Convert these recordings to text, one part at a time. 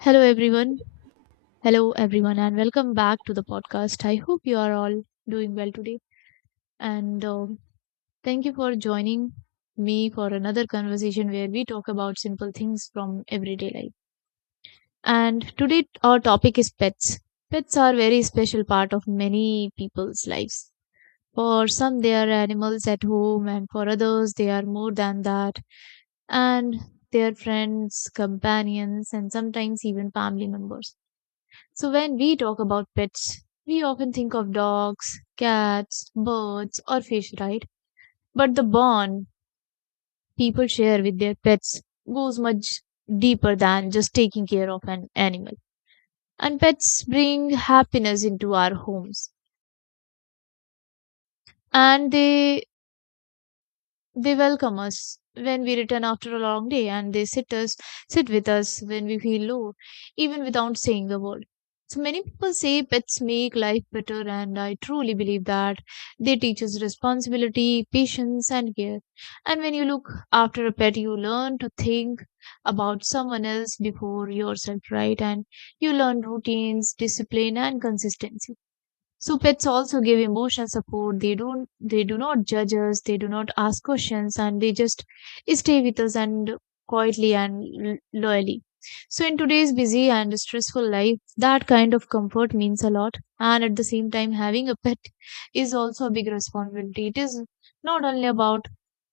Hello everyone. Hello everyone and welcome back to the podcast. I hope you are all doing well today and thank you for joining me for another conversation where we talk about simple things from everyday life. And today our topic is pets. Pets are very special part of many people's lives. For some they are animals at home, and for others they are more than that and they are friends, companions and sometimes even family members. So, when we talk about pets, we often think of dogs, cats, birds, or fish, right? But the bond people share with their pets goes much deeper than just taking care of an animal. And pets bring happiness into our homes. And they welcome us when we return after a long day, and they sit with us when we feel low, even without saying a word. So many people say pets make life better, and I truly believe that they teach us responsibility, patience and care. And when you look after a pet, you learn to think about someone else before yourself, right? And you learn routines, discipline and consistency. So pets also give emotional support. They do not judge us, they do not ask questions, and they just stay with us, and quietly and loyally. So in today's busy and stressful life, that kind of comfort means a lot. And at the same time, having a pet is also a big responsibility. It is not only about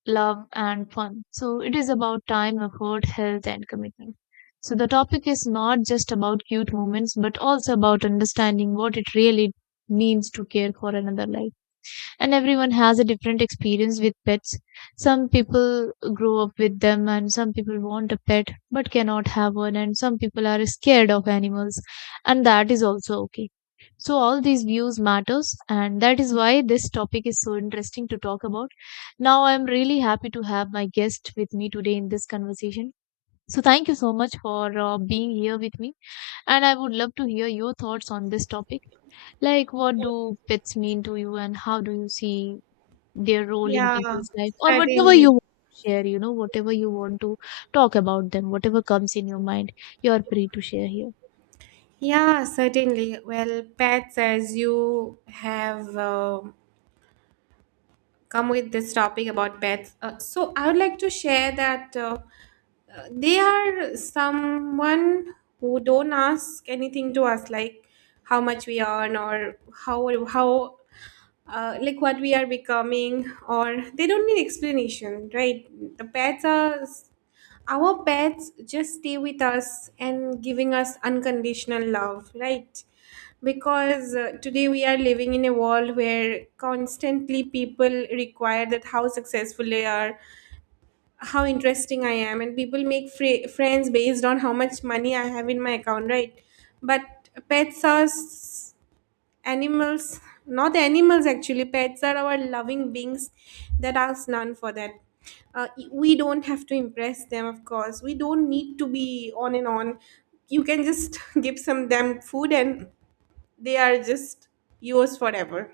love and fun. So it is about time, effort, health, and commitment. So the topic is not just about cute moments, but also about understanding what it really means to care for another life. And everyone has a different experience with pets. Some people grow up with them, and some people want a pet but cannot have one, and some people are scared of animals, and that is also okay. So all these views matters, and that is why this topic is so interesting to talk about. Now I'm really happy to have my guest with me today in this conversation. So thank you so much for being here with me, and I would love to hear your thoughts on this topic. Like, what do pets mean to you and how do you see their role in Yeah, people's life, or whatever certainly. you want to share, whatever you want to talk about them, whatever comes in your mind. You're free to share here. Yeah, certainly. Well, pets, as you have come with this topic about pets, so I would like to share that they are someone who don't ask anything to us, like how much we earn or how like what we are becoming, or they don't need explanation, right? The pets are, our pets just stay with us and giving us unconditional love, right? Because today we are living in a world where constantly people require that how successful they are, how interesting I am, and people make friends based on how much money I have in my account, right? But pets are s- animals not animals actually, pets are our loving beings that ask none for that. We don't have to impress them. Of course, we don't need to be on and on. You can just give some them food and they are just yours forever.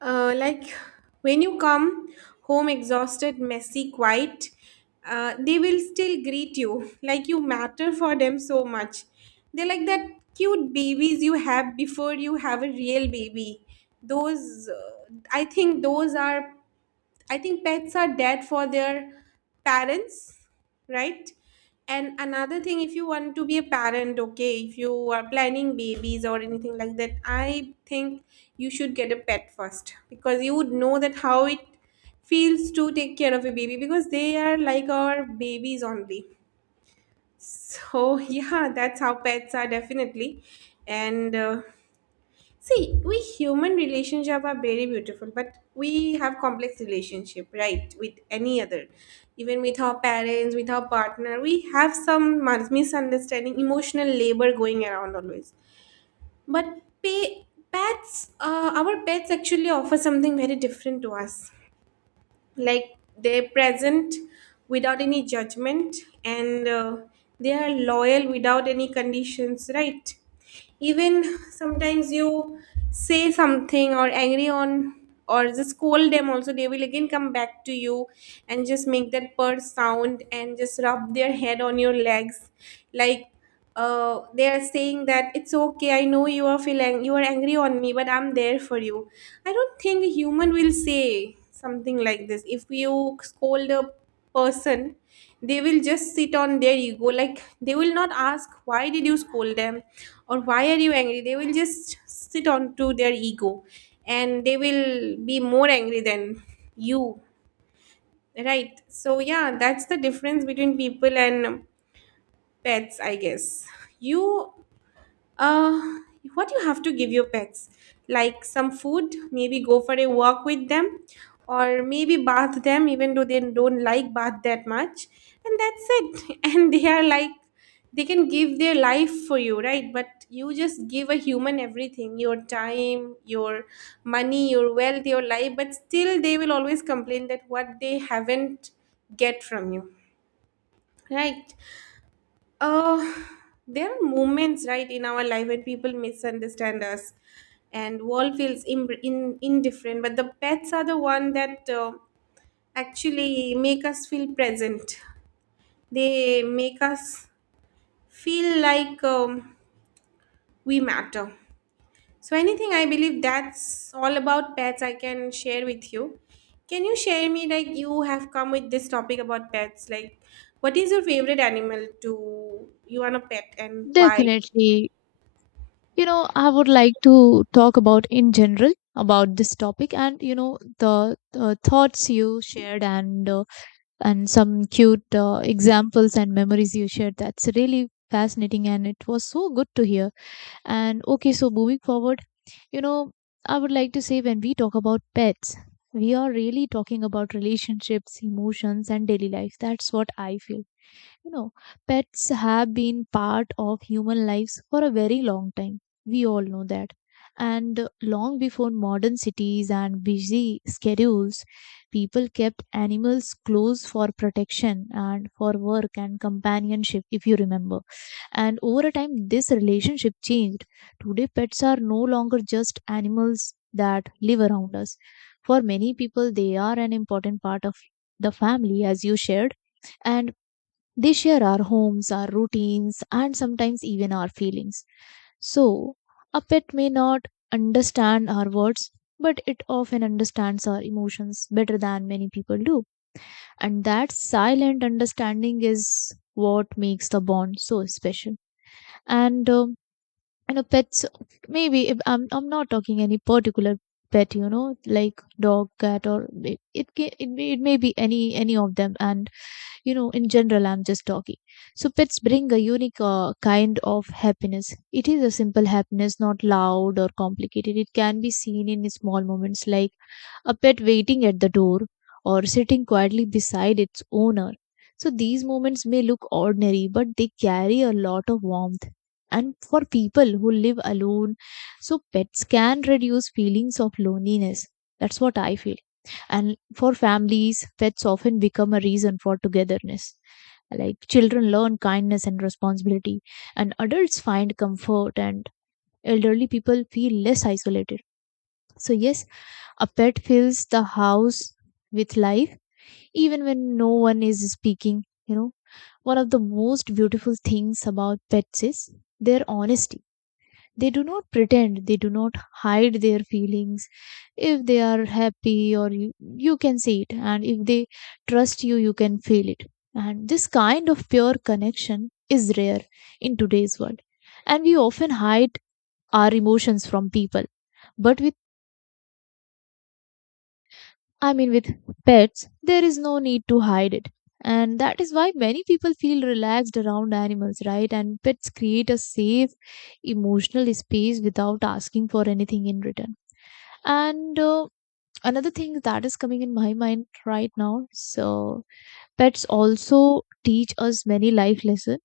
Like, when you come home exhausted, messy, quiet, they will still greet you like you matter for them so much. They're like that cute babies you have before you have a real baby. Those, I think, those are, I think pets are dead for their parents, right? And another thing, if you want to be a parent, okay, if you are planning babies or anything like that, I think you should get a pet first because you would know that how it feels to take care of a baby, because they are like our babies only. So, yeah, that's how pets are definitely. And see, we human relationship are very beautiful, but we have complex relationship, right? With any other, even with our parents, with our partner, we have some misunderstanding, emotional labor going around always. But our pets actually offer something very different to us, like they're present without any judgment, and they are loyal without any conditions, right? Even sometimes you say something or angry on, or just scold them also, they will again come back to you and just make that purr sound and just rub their head on your legs, like they are saying that it's okay, I know you are feeling, you are angry on me, but I'm there for you. I don't think a human will say something like this. If you scold a person, they will just sit on their ego, like they will not ask why did you scold them or why are you angry, they will just sit on to their ego and they will be more angry than you, right? So yeah, that's the difference between people and pets, I guess. You uh, what you have to give your pets? Like some food, maybe go for a walk with them, or maybe bath them, even though they don't like bath that much. And that's it. And they are like, they can give their life for you, right? But you just give a human everything, your time, your money, your wealth, your life, but still they will always complain that what they haven't get from you, right? uh there are moments, right, in our life when people misunderstand us and world feels indifferent, but the pets are the one that actually make us feel present. They make us feel like we matter. So anything, I believe that's all about pets I can share with you. Can you share me, like, you have come with this topic about pets, like what is your favorite animal, to you want a pet and why? Definitely. I would like to talk about in general about this topic, and the thoughts you shared, and and some cute examples and memories you shared, that's really fascinating and it was so good to hear. And okay, so moving forward, you know I would like to say, when we talk about pets, we are really talking about relationships, emotions and daily life. That's what I feel you know, Pets have been part of human lives for a very long time. We all know that. And long before modern cities and busy schedules, people kept animals close for protection and for work and companionship, if you remember. And over a time, this relationship changed. Today, pets are no longer just animals that live around us. For many people, they are an important part of the family, as you shared. And they share our homes, our routines, and sometimes even our feelings. So, a pet may not understand our words, but it often understands our emotions better than many people do. And that silent understanding is what makes the bond so special. And pets. Maybe if I'm not talking any particular pet, like, dog, cat, or it may be any of them. And in general I'm just talking. So pets bring a unique kind of happiness. It is a simple happiness, not loud or complicated. It can be seen in small moments, like a pet waiting at the door or sitting quietly beside its owner. So these moments may look ordinary, but they carry a lot of warmth. And for people who live alone, so pets can reduce feelings of loneliness, that's what I feel. And for families, pets often become a reason for togetherness. Like, children learn kindness and responsibility, and adults find comfort, and elderly people feel less isolated. So, yes, a pet fills the house with life, even when no one is speaking. You know, one of the most beautiful things about pets is their honesty. They do not pretend, they do not hide their feelings. If they are you can see it, and if they trust you, you can feel it. And this kind of pure connection is rare in today's world. And we often hide our emotions from people. But with, I mean, with pets, there is no need to hide it. And that is why many people feel relaxed around animals, right? And pets create a safe emotional space without asking for anything in return. And another thing that is coming in my mind right now, so pets also teach us many life lessons,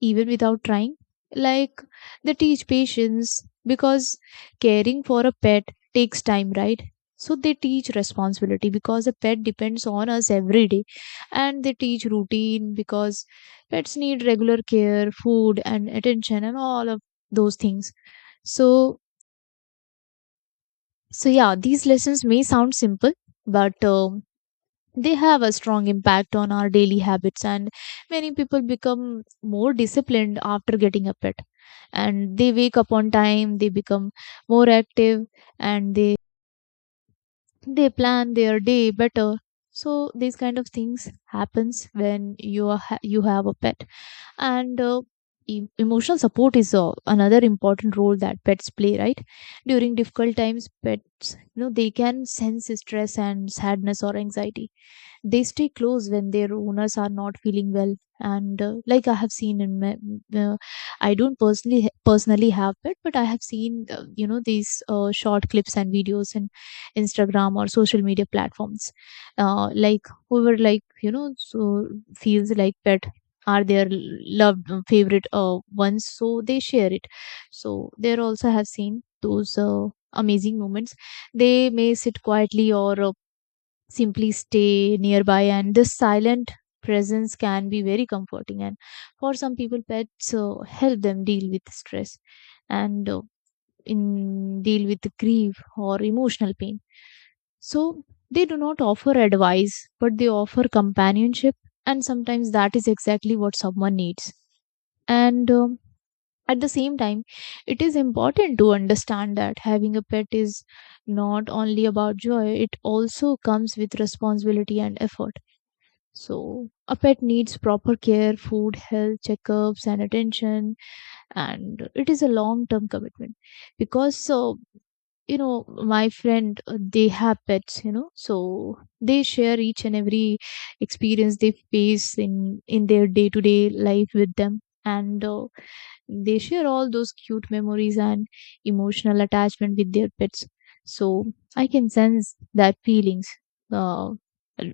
even without trying. Like, they teach patience because caring for a pet takes time, right? So they teach responsibility because a pet depends on us every day. And they teach routine because pets need regular care, food, and attention, and all of those things. So So, yeah, these lessons may sound simple, but they have a strong impact on our daily habits, and many people become more disciplined after getting up at. And they wake up on time, they become more active, and they plan their day better. So these kind of things happens when you have a pet. And emotional support is another important role that pets play, right? During difficult times, pets, they can sense stress and sadness or anxiety. They stay close when their owners are not feeling well. And, like, I have seen in my uh, I don't personally have pet, but I have seen these short clips and videos in Instagram or social media platforms. Like, whoever, like, so, feels like pet are their loved, favorite ones, so they share it. So there also have seen those amazing moments. They may sit quietly or simply stay nearby, and this silent presence can be very comforting. And for some people, pets help them deal with stress, and in deal with grief or emotional pain. So they do not offer advice, but they offer companionship, and sometimes that is exactly what someone needs. And at the same time, it is important to understand that having a pet is not only about joy, it also comes with responsibility and effort. So, a pet needs proper care, food, health checkups, and attention, and it is a long term commitment. Because, my friend, they have pets, so they share each and every experience they face in their day to day life with them, and they share all those cute memories and emotional attachment with their pets. So I can sense that feelings, uh,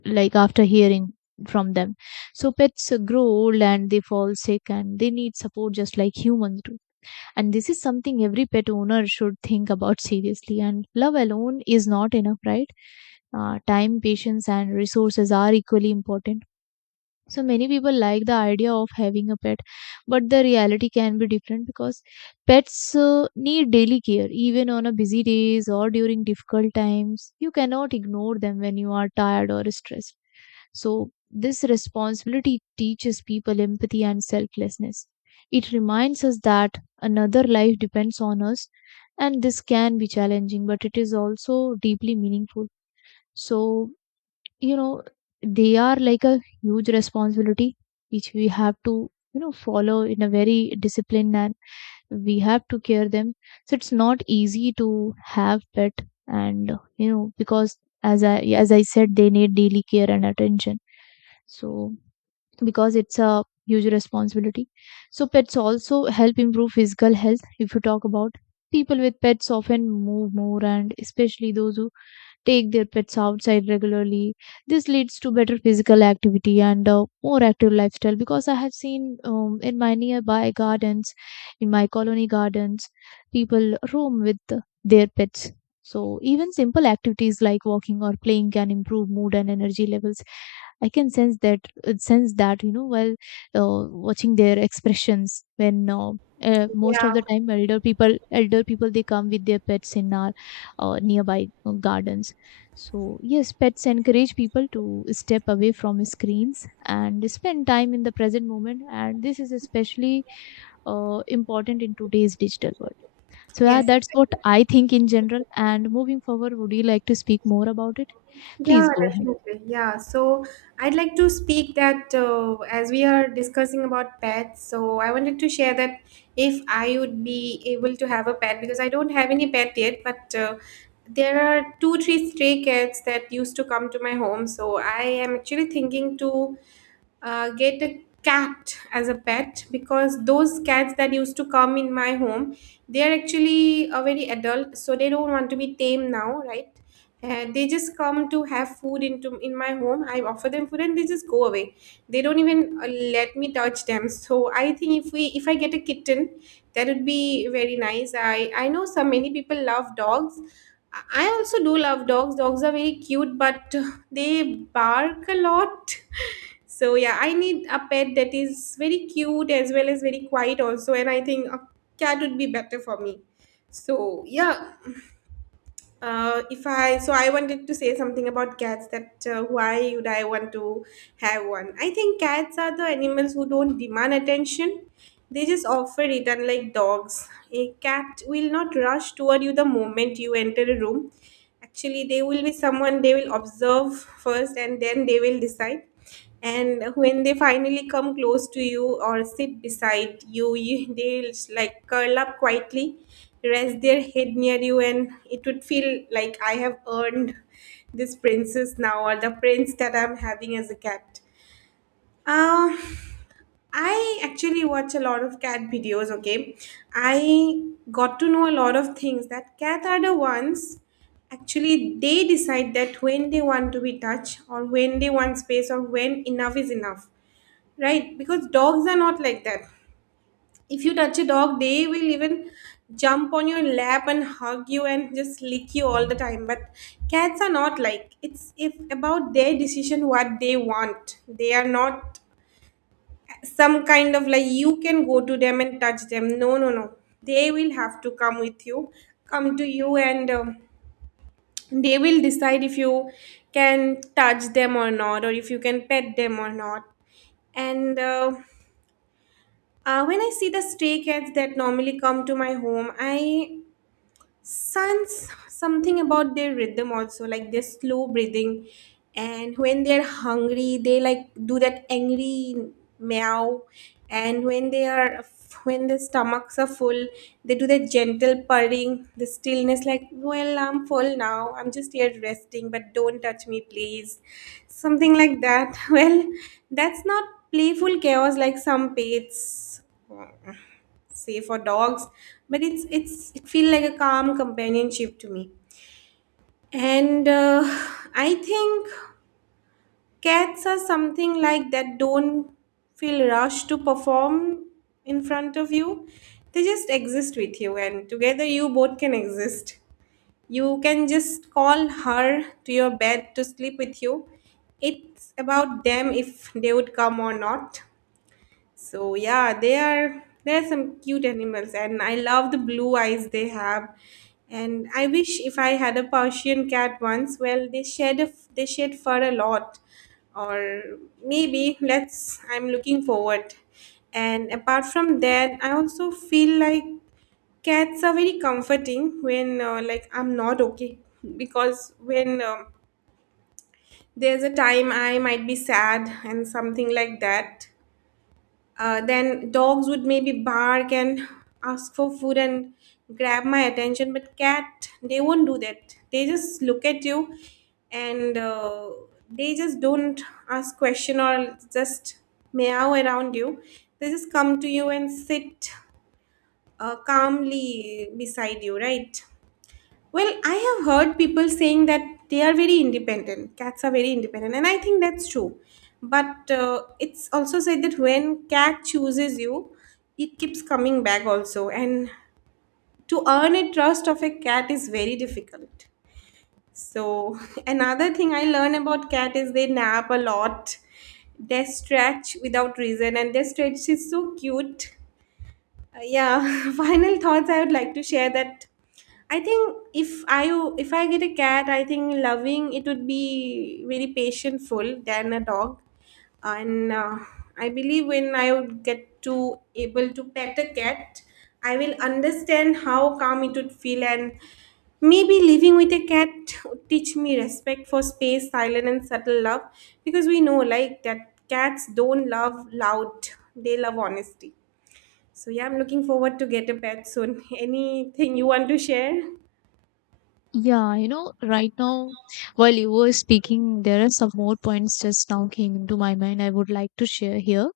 like, after hearing from them. So pets grow old and they fall sick and they need support, just like humans do. And this is something every pet owner should think about seriously, and love alone is not enough, right? Time, patience and resources are equally important. So many people like the idea of having a pet, but the reality can be different because pets need daily care, even on a busy days or during difficult times. You cannot ignore them when you are tired or stressed. So this responsibility teaches people empathy and selflessness. It reminds us that another life depends on us, and this can be challenging, but it is also deeply meaningful. So, you know they are like a huge responsibility, which we have to, follow in a very disciplined, and we have to care them. So it's not easy to have pet. And, because, as i as I said, they need daily care and attention. So, because it's a huge responsibility, so pets also help improve physical health. If you talk about, people with pets often move more, and especially those who take their pets outside regularly. This leads to better physical activity and a more active lifestyle, because I have seen, in my nearby gardens, in my colony gardens, people roam with their pets. So even simple activities like walking or playing can improve mood and energy levels. I can sense that sense that while watching their expressions when most of Yeah the time elder people they come with their pets in our nearby gardens. So, yes, pets encourage people to step away from screens and spend time in the present moment. And this is especially important in today's digital world. So, yeah, Yes, that's what exactly. I think in general. And moving forward, would you like to speak more about it? Please Yeah, go ahead. definitely. Yeah. So I'd like to speak that, as we are discussing about pets, so I wanted to share that if I would be able to have a pet, because I don't have any pet yet, but there are two, three stray cats that used to come to my home. So I am actually thinking to get a cat as a pet, because those cats that used to come in my home, they are actually very adult, so they don't want to be tame now, right? And they just come to have food into in my home. I offer them food and they just go away. They don't even let me touch them. So I think if we if I get a kitten, that would be very nice. I know so many people love dogs. I also do love dogs, dogs are very cute, but they bark a lot. So yeah, I need a pet that is very cute as well as very quiet also, and I think a cat would be better for me. So yeah, if I so I wanted to say something about cats, that why would I want to have one? I think cats are the animals who don't demand attention. They just offer it, unlike dogs. A cat will not rush toward you the moment you enter a room. Actually, they will be someone, they will observe first and then they will decide, and when they finally come close to you or sit beside you, they like curl up quietly, rest their head near you, and it would feel like I have earned this princess now or the prince that I'm having as a cat. uh, I actually watch a lot of cat videos, okay? I got to know a lot of things, that cats are the ones, actually they decide that when they want to be touched or when they want space or when enough is enough, right? Because dogs are not like that. If you touch a dog, they will even jump on your lap and hug you and just lick you all the time. But cats are not like, it's if about their decision what they want. They are not some kind of like you can go to them and touch them, no no no, they will have to come to you, and they will decide if you can touch them or not, or if you can pet them or not. And when I see the stray cats that normally come to my home, I Suns, something about their rhythm also, like their slow breathing. And when they're hungry, they like do that angry meow. And when their stomachs are full, they do that gentle purring, the stillness, like, well, I'm full now. I'm just here resting, but don't touch me, please. Something like that. Well, that's not playful chaos like some pets, say, for dogs, but it's it feels like a calm companionship to me. And I think cats are something like that, don't feel rushed to perform in front of you. They just exist with you, and together you both can exist. You can just call her to your bed to sleep with you. It's about them if they would come or not. So yeah, they are, they're some cute animals, and I love the blue eyes they have. And I wish if I had a Persian cat once, well they shed a, they shed fur a lot. Or maybe let's, I'm looking forward. And apart from that, I also feel like cats are very comforting when, like, I'm not okay, because when there's a time I might be sad and something like that, then dogs would maybe bark and ask for food and grab my attention, but cat, they won't do that. They just look at you, and they just don't ask question or just meow around you. They just come to you and sit calmly beside you, right? Well, I have heard people saying that they are very independent. Cats are very independent, and I think that's true. But it's also said that when cat chooses you, it keeps coming back also, and to earn a trust of a cat is very difficult. So another thing I learn about cat is they nap a lot. They stretch without reason, and their stretch is so cute. Yeah, final thoughts I would like to share, that I think if I get a cat, I think loving it would be very patientful than a dog, and I believe when I would get to able to pet a cat, I will understand how calm it would feel, and maybe living with a cat would teach me respect for space, silent and subtle love, because we know like that cats don't love loud; they love honesty. So yeah, I'm looking forward to get a pet soon. Anything you want to share? Yeah, you know, right now, while you were speaking, there are some more points just now came into my mind I would like to share here.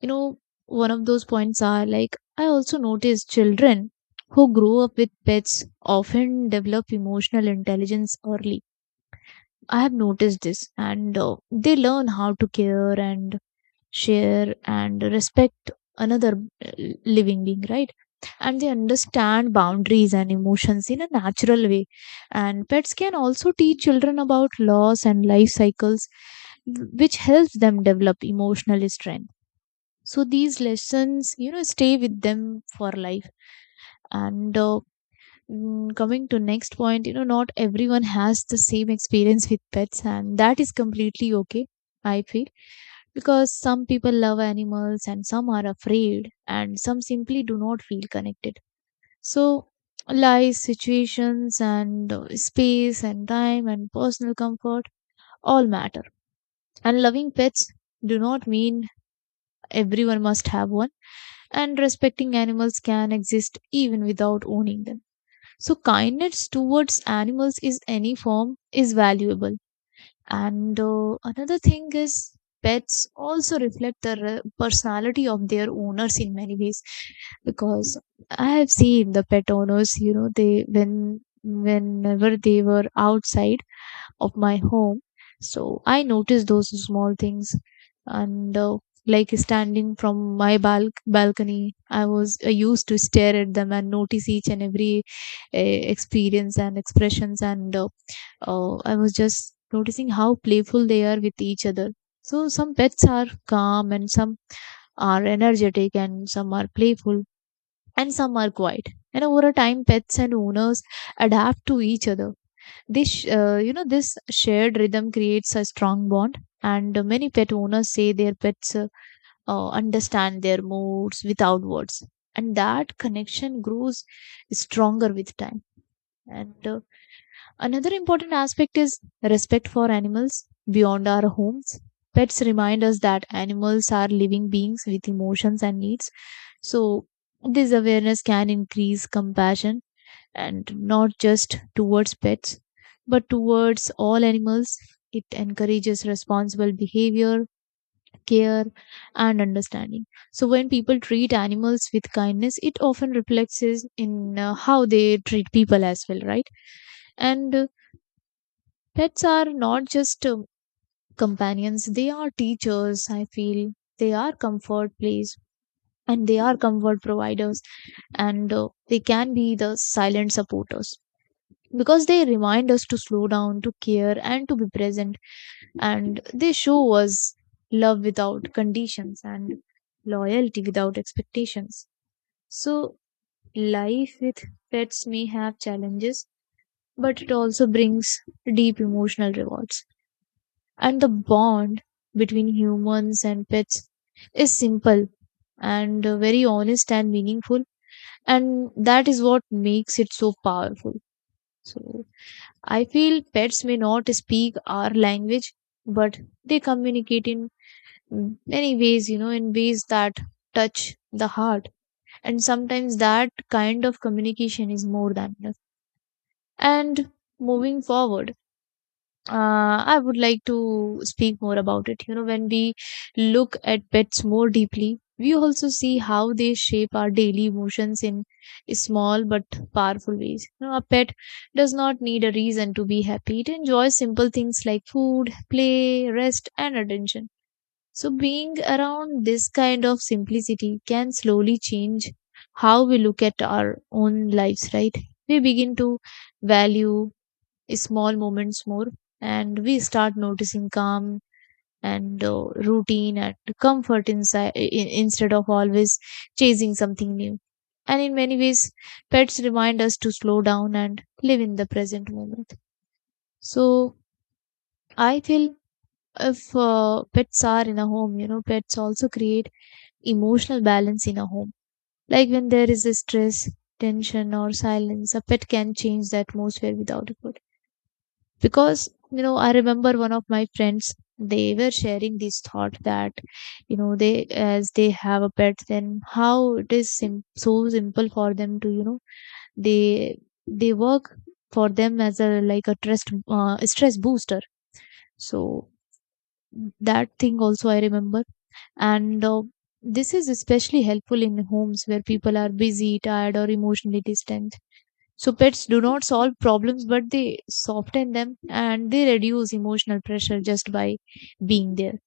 You know, one of those points are like I also notice children who grow up with pets often develop emotional intelligence early. I have noticed this, and they learn how to care and share and respect another uh, living being, right? And they understand boundaries and emotions in a natural way. And pets can also teach children about loss and life cycles, which helps them develop emotional strength. So these lessons, you know, stay with them for life. and uh, Coming to next point, you know, not everyone has the same experience with pets, and that is completely okay, I feel. Because some people love animals and some are afraid and some simply do not feel connected. So life situations and space and time and personal comfort all matter. And loving pets do not mean everyone must have one. And respecting animals can exist even without owning them. So kindness towards animals is any form is valuable. And another thing is, pets also reflect the personality of their owners in many ways. Because I have seen the pet owners, you know, they when whenever they were outside of my home. So I noticed those small things. And like standing from my balcony, I was used to stare at them and notice each and every experience and expressions and I was just noticing how playful they are with each other. So some pets are calm and some are energetic and some are playful and some are quiet. And over a time, pets and owners adapt to each other. This you know, this shared rhythm creates a strong bond. And many pet owners say their pets understand their moods without words. And that connection grows stronger with time. And another important aspect is respect for animals beyond our homes. Pets remind us that animals are living beings with emotions and needs. So this awareness can increase compassion, and not just towards pets, but towards all animals. It encourages responsible behavior, care, and understanding. So, when people treat animals with kindness, it often reflects is in how they treat people as well, right? And pets are not just companions, they are teachers, I feel. They are comfort place and they are comfort providers, and they can be the silent supporters, because they remind us to slow down, to care, and to be present. And they show us love without conditions and loyalty without expectations. So, life with pets may have challenges, but it also brings deep emotional rewards. And the bond between humans and pets is simple and very honest and meaningful. And that is what makes it so powerful. So, I feel pets may not speak our language, but they communicate in many ways, you know, in ways that touch the heart. And sometimes that kind of communication is more than enough. And moving forward, I would like to speak more about it. You know, when we look at pets more deeply, we also see how they shape our daily emotions in small but powerful ways. You know, a pet does not need a reason to be happy. It enjoys simple things like food, play, rest, and attention. So, being around this kind of simplicity can slowly change how we look at our own lives, right? We begin to value small moments more, and we start noticing calm and routine and comfort inside in, instead of always chasing something new. And in many ways, pets remind us to slow down and live in the present moment. So I feel, if pets are in a home, you know, pets also create emotional balance in a home. Like when there is a stress, tension, or silence, a pet can change the atmosphere without effort. Because, you know, I remember one of my friends, they were sharing this thought that, you know, they as they have a pet, then how it is so simple for them to, you know, they they work for them as a like a trust stress booster. So that thing also I remember. And this is especially helpful in homes where people are busy, tired, or emotionally distant. So pets do not solve problems, but they soften them, and they reduce emotional pressure just by being there.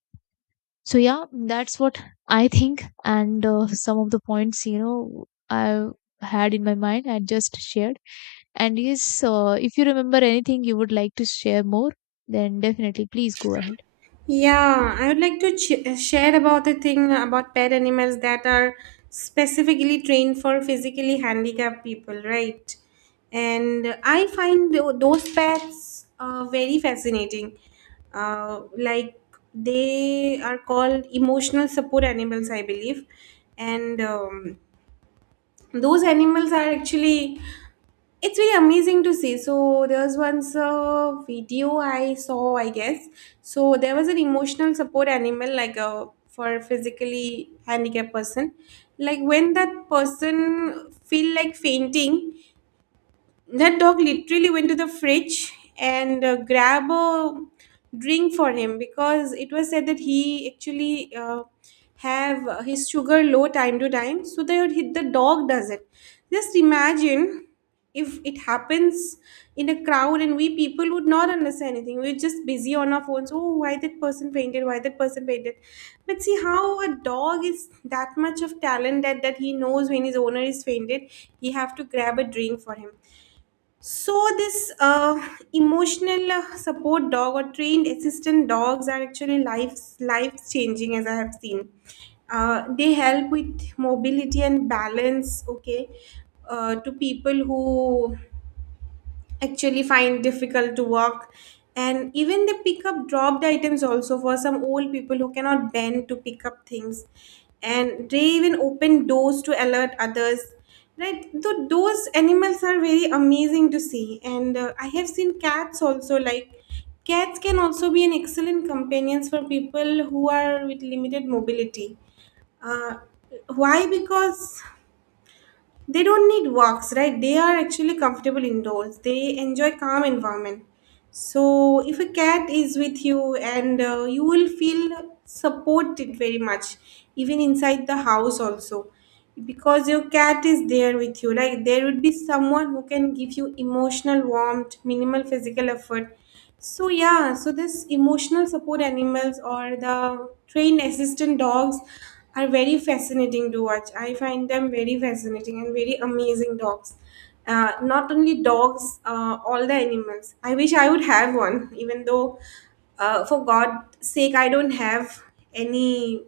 So yeah, that's what I think. And some of the points, you know, I had in my mind, I just shared. And yes, if you remember anything you would like to share more, then definitely please go ahead. Yeah, I would like to share about a thing about pet animals that are specifically trained for physically handicapped people, right? And I find those pets very fascinating. Like they are called emotional support animals, I believe. And those animals are actually it's really amazing to see. So there was once a video I saw, I guess. So there was an emotional support animal, like a for physically handicapped person, like when that person feel like fainting, that dog literally went to the fridge and grabbed a drink for him because it was said that he actually have his sugar low time to time, so that the dog does it. Just imagine if it happens in a crowd and we people would not understand anything. We're just busy on our phones. Oh, why that person painted? Why that person painted? But see how a dog is that much of talent that, he knows when his owner is fainted, he have to grab a drink for him. So this emotional support dog or trained assistant dogs are actually life changing as I have seen. They help with mobility and balance. Okay, to people who actually find difficult to work, and even they pick up dropped items also for some old people who cannot bend to pick up things, and they even open doors to alert others, right? So those animals are very amazing to see. And I have seen cats also. Like cats can also be an excellent companions for people who are with limited mobility. uh, why? Because they don't need walks, right? They are actually comfortable indoors. They enjoy calm environment. So, if a cat is with you, and you will feel supported very much, even inside the house, also, because your cat is there with you. Like, there would be someone who can give you emotional warmth, minimal physical effort. So, yeah, so this emotional support animals or the trained assistant dogs are very fascinating to watch. I find them very fascinating and very amazing dogs. Not only dogs, all the animals. I wish I would have one, even though, for God's sake, I don't have any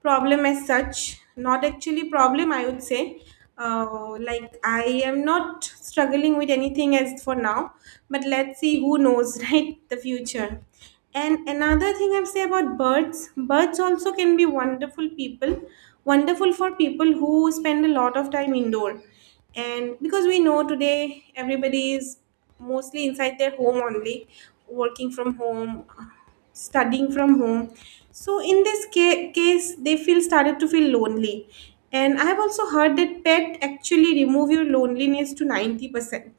problem as such. Not actually problem, I would say. Like I am not struggling with anything as for now, but let's see. Who knows? Right, the future. And another thing I would say about birds, birds also can be wonderful people, wonderful for people who spend a lot of time indoor. And because we know today everybody is mostly inside their home only, working from home, studying from home. So in this case they feel started to feel lonely. And I have also heard that pet actually remove your loneliness to 90%.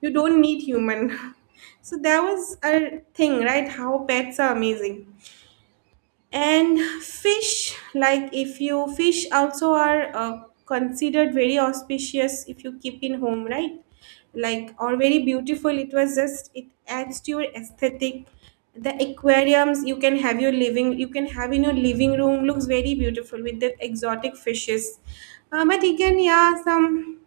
You don't need human. So that was a thing, right? How pets are amazing. And fish, like, if you fish also are considered very auspicious if you keep in home, right? Like or very beautiful. It was just it adds to your aesthetic. The aquariums you can have your living you can have in your living room looks very beautiful with the exotic fishes. But again, yeah, some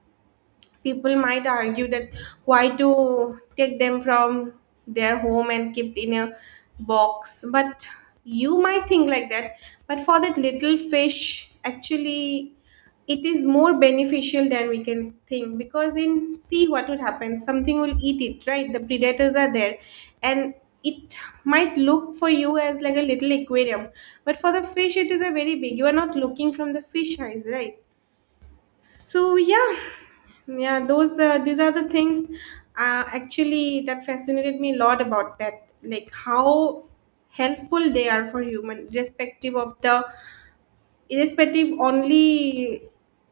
people might argue that why to take them from their home and keep in a box. But you might think like that, but for that little fish, actually, it is more beneficial than we can think. Because in, see what would happen, something will eat it, right? The predators are there. And it might look for you as like a little aquarium, but for the fish it is a very big. You are not looking from the fish eyes, right? So yeah, yeah, those these are the things actually that fascinated me a lot about pet, like how helpful they are for human, irrespective of the, irrespective only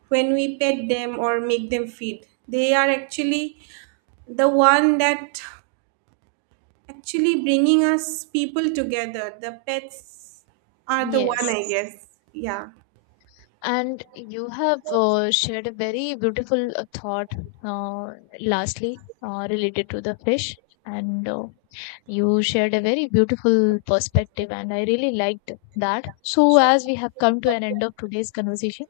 when we pet them or make them feed. They are actually the one that actually bringing us people together. The pets are the one, Yes. I guess. Yeah. And you have shared a very beautiful thought, uh, lastly, related to the fish. And You shared a very beautiful perspective, and I really liked that. So, as we have come to an end of today's conversation,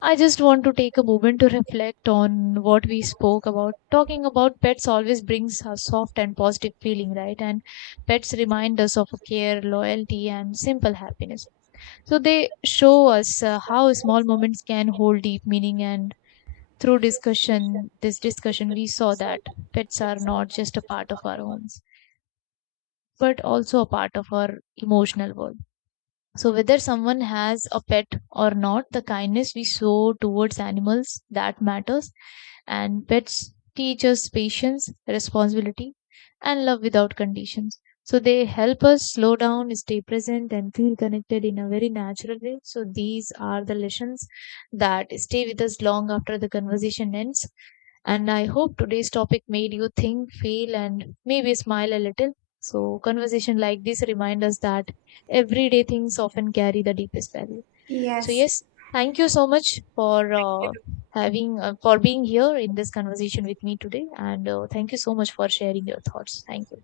I just want to take a moment to reflect on what we spoke about. Talking about pets always brings a soft and positive feeling, right? And pets remind us of care, loyalty, and simple happiness. So, they show us how small moments can hold deep meaning. And through discussion this discussion we saw that pets are not just a part of our homes but also a part of our emotional world. So, whether someone has a pet or not, the kindness we show towards animals that matters. And pets teach us patience, responsibility, and love without conditions. So, they help us slow down, stay present, and feel connected in a very natural way. So, these are the lessons that stay with us long after the conversation ends. And I hope today's topic made you think, feel, and maybe smile a little. So, conversation like this remind us that everyday things often carry the deepest value. So Yes. yes, thank you so much for having for being here in this conversation with me today, and thank you so much for sharing your thoughts. Thank you.